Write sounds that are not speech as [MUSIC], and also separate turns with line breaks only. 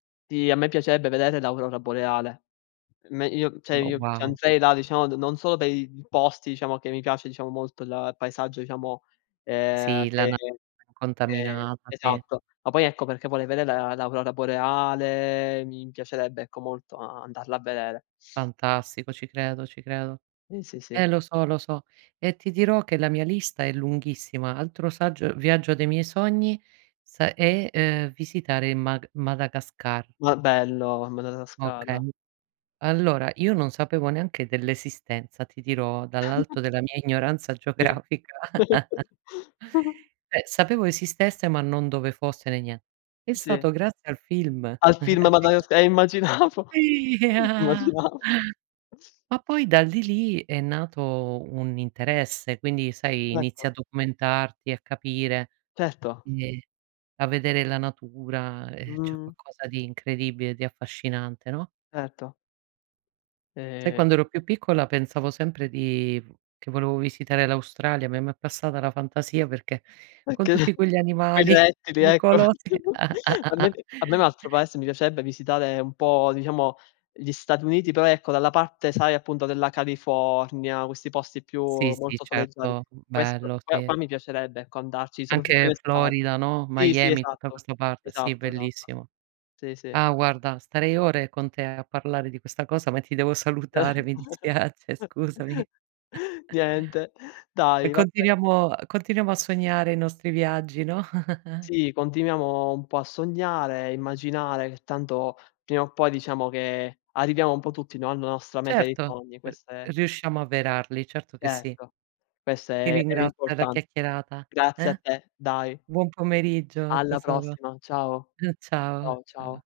Sì, a me piacerebbe vedere l'aurora boreale. Me io cioè
Ma
io
wow.
c'andrei là, diciamo d non solo per i posti, diciamo che mi piace, diciamo molto il paesaggio, diciamo, ehm,
Sì la
che
na
che
contaminata, sì.
esatto. Ma poi ecco perché vorrei vedere l'aurora boreale, mi piacerebbe ecco molto andarla a vedere.
Fantastico, ci credo, ci credo.
Sì, sì, sì.
Eh lo so, lo so. E ti dirò che la mia lista è lunghissima. Altro saggio viaggio dei miei sogni sa è, uhm, visitare il Mag Madagascar.
Ma bello, Madagascar.
Okay, allora io non sapevo neanche dell'esistenza, ti dirò,
[CHUCKLES]
dall'alto della mia ignoranza
Sì.
geografica. [CHUCKLES]
[GIGGLES]
Eh, sapevo esistesse, ma non dove fosse né nie è
Sì.
stato grazie al film.
Al film
[CHUCKLES]
Madaga
[UNINTELLIGIBLE]
eh immaginavo,
Sì. [CHUCKLES]
immaginavo.
Ma poi dal lì, lì è nato un interesse, quindi sai,
Certo.
inizia a documentarti, a capire,
Certo.
quindi, a vedere la natura, ehm, cioè è
Mhmm
qualcosa di incredibile, di affascinante, no?
Certo.
Sai
E
quando ero più piccola pensavo sempre di che volevo visitare l'Australia, me ma è passata la fantasia perché con tutti
[UNINTELLIGIBLE]
quegli
Quei
animali
rettili, ecco.
pericolosi.
[GIGGLES] A me
[CHUCKLES]
a me un altro paese mi piacerebbe visitare un po' diciamo gli Stati Uniti, però ecco dalla parte, sai appunto della California, questi posti più
Sì, sì,
molto soleggiati.
certo,
Questo
bello,
qua
sì.
qua mi piacerebbe ecco andarci soprattutto in
Anche
estate.
Florida, no.
Sì, sì,
Miami, tutta
esatto,
questa parte. Sì,
esatto, esatto.
bellissimo.
Sì, sì.
Ah guarda, starei ore con te a parlare di questa cosa, ma ti devo salutare, mi
[CHUCKLES]
dispiace, scusami. [CHUCKLES]
Niente,
E
dai, va be
continuiamo continuiamo a sognare i nostri viaggi, no? [CHUCKLES]
Sì, continuiamo un po' a sognare, immaginare, che tanto prima o poi diciamo che arriviamo un po' tutti, no, alla nostra meta dei
Certo
sogni,
r
questa è
riusciamo avverarli, certo che sì.
Certo, questo
Ti
è è
ringrazio per la
l'importan
chiacchierata.
grazie a
Eh?
te, dai.
Buon pomeriggio
Alla
tesoro.
prossima, ciao.
Mh, ciao,
Ciao,
ciao.
ciao.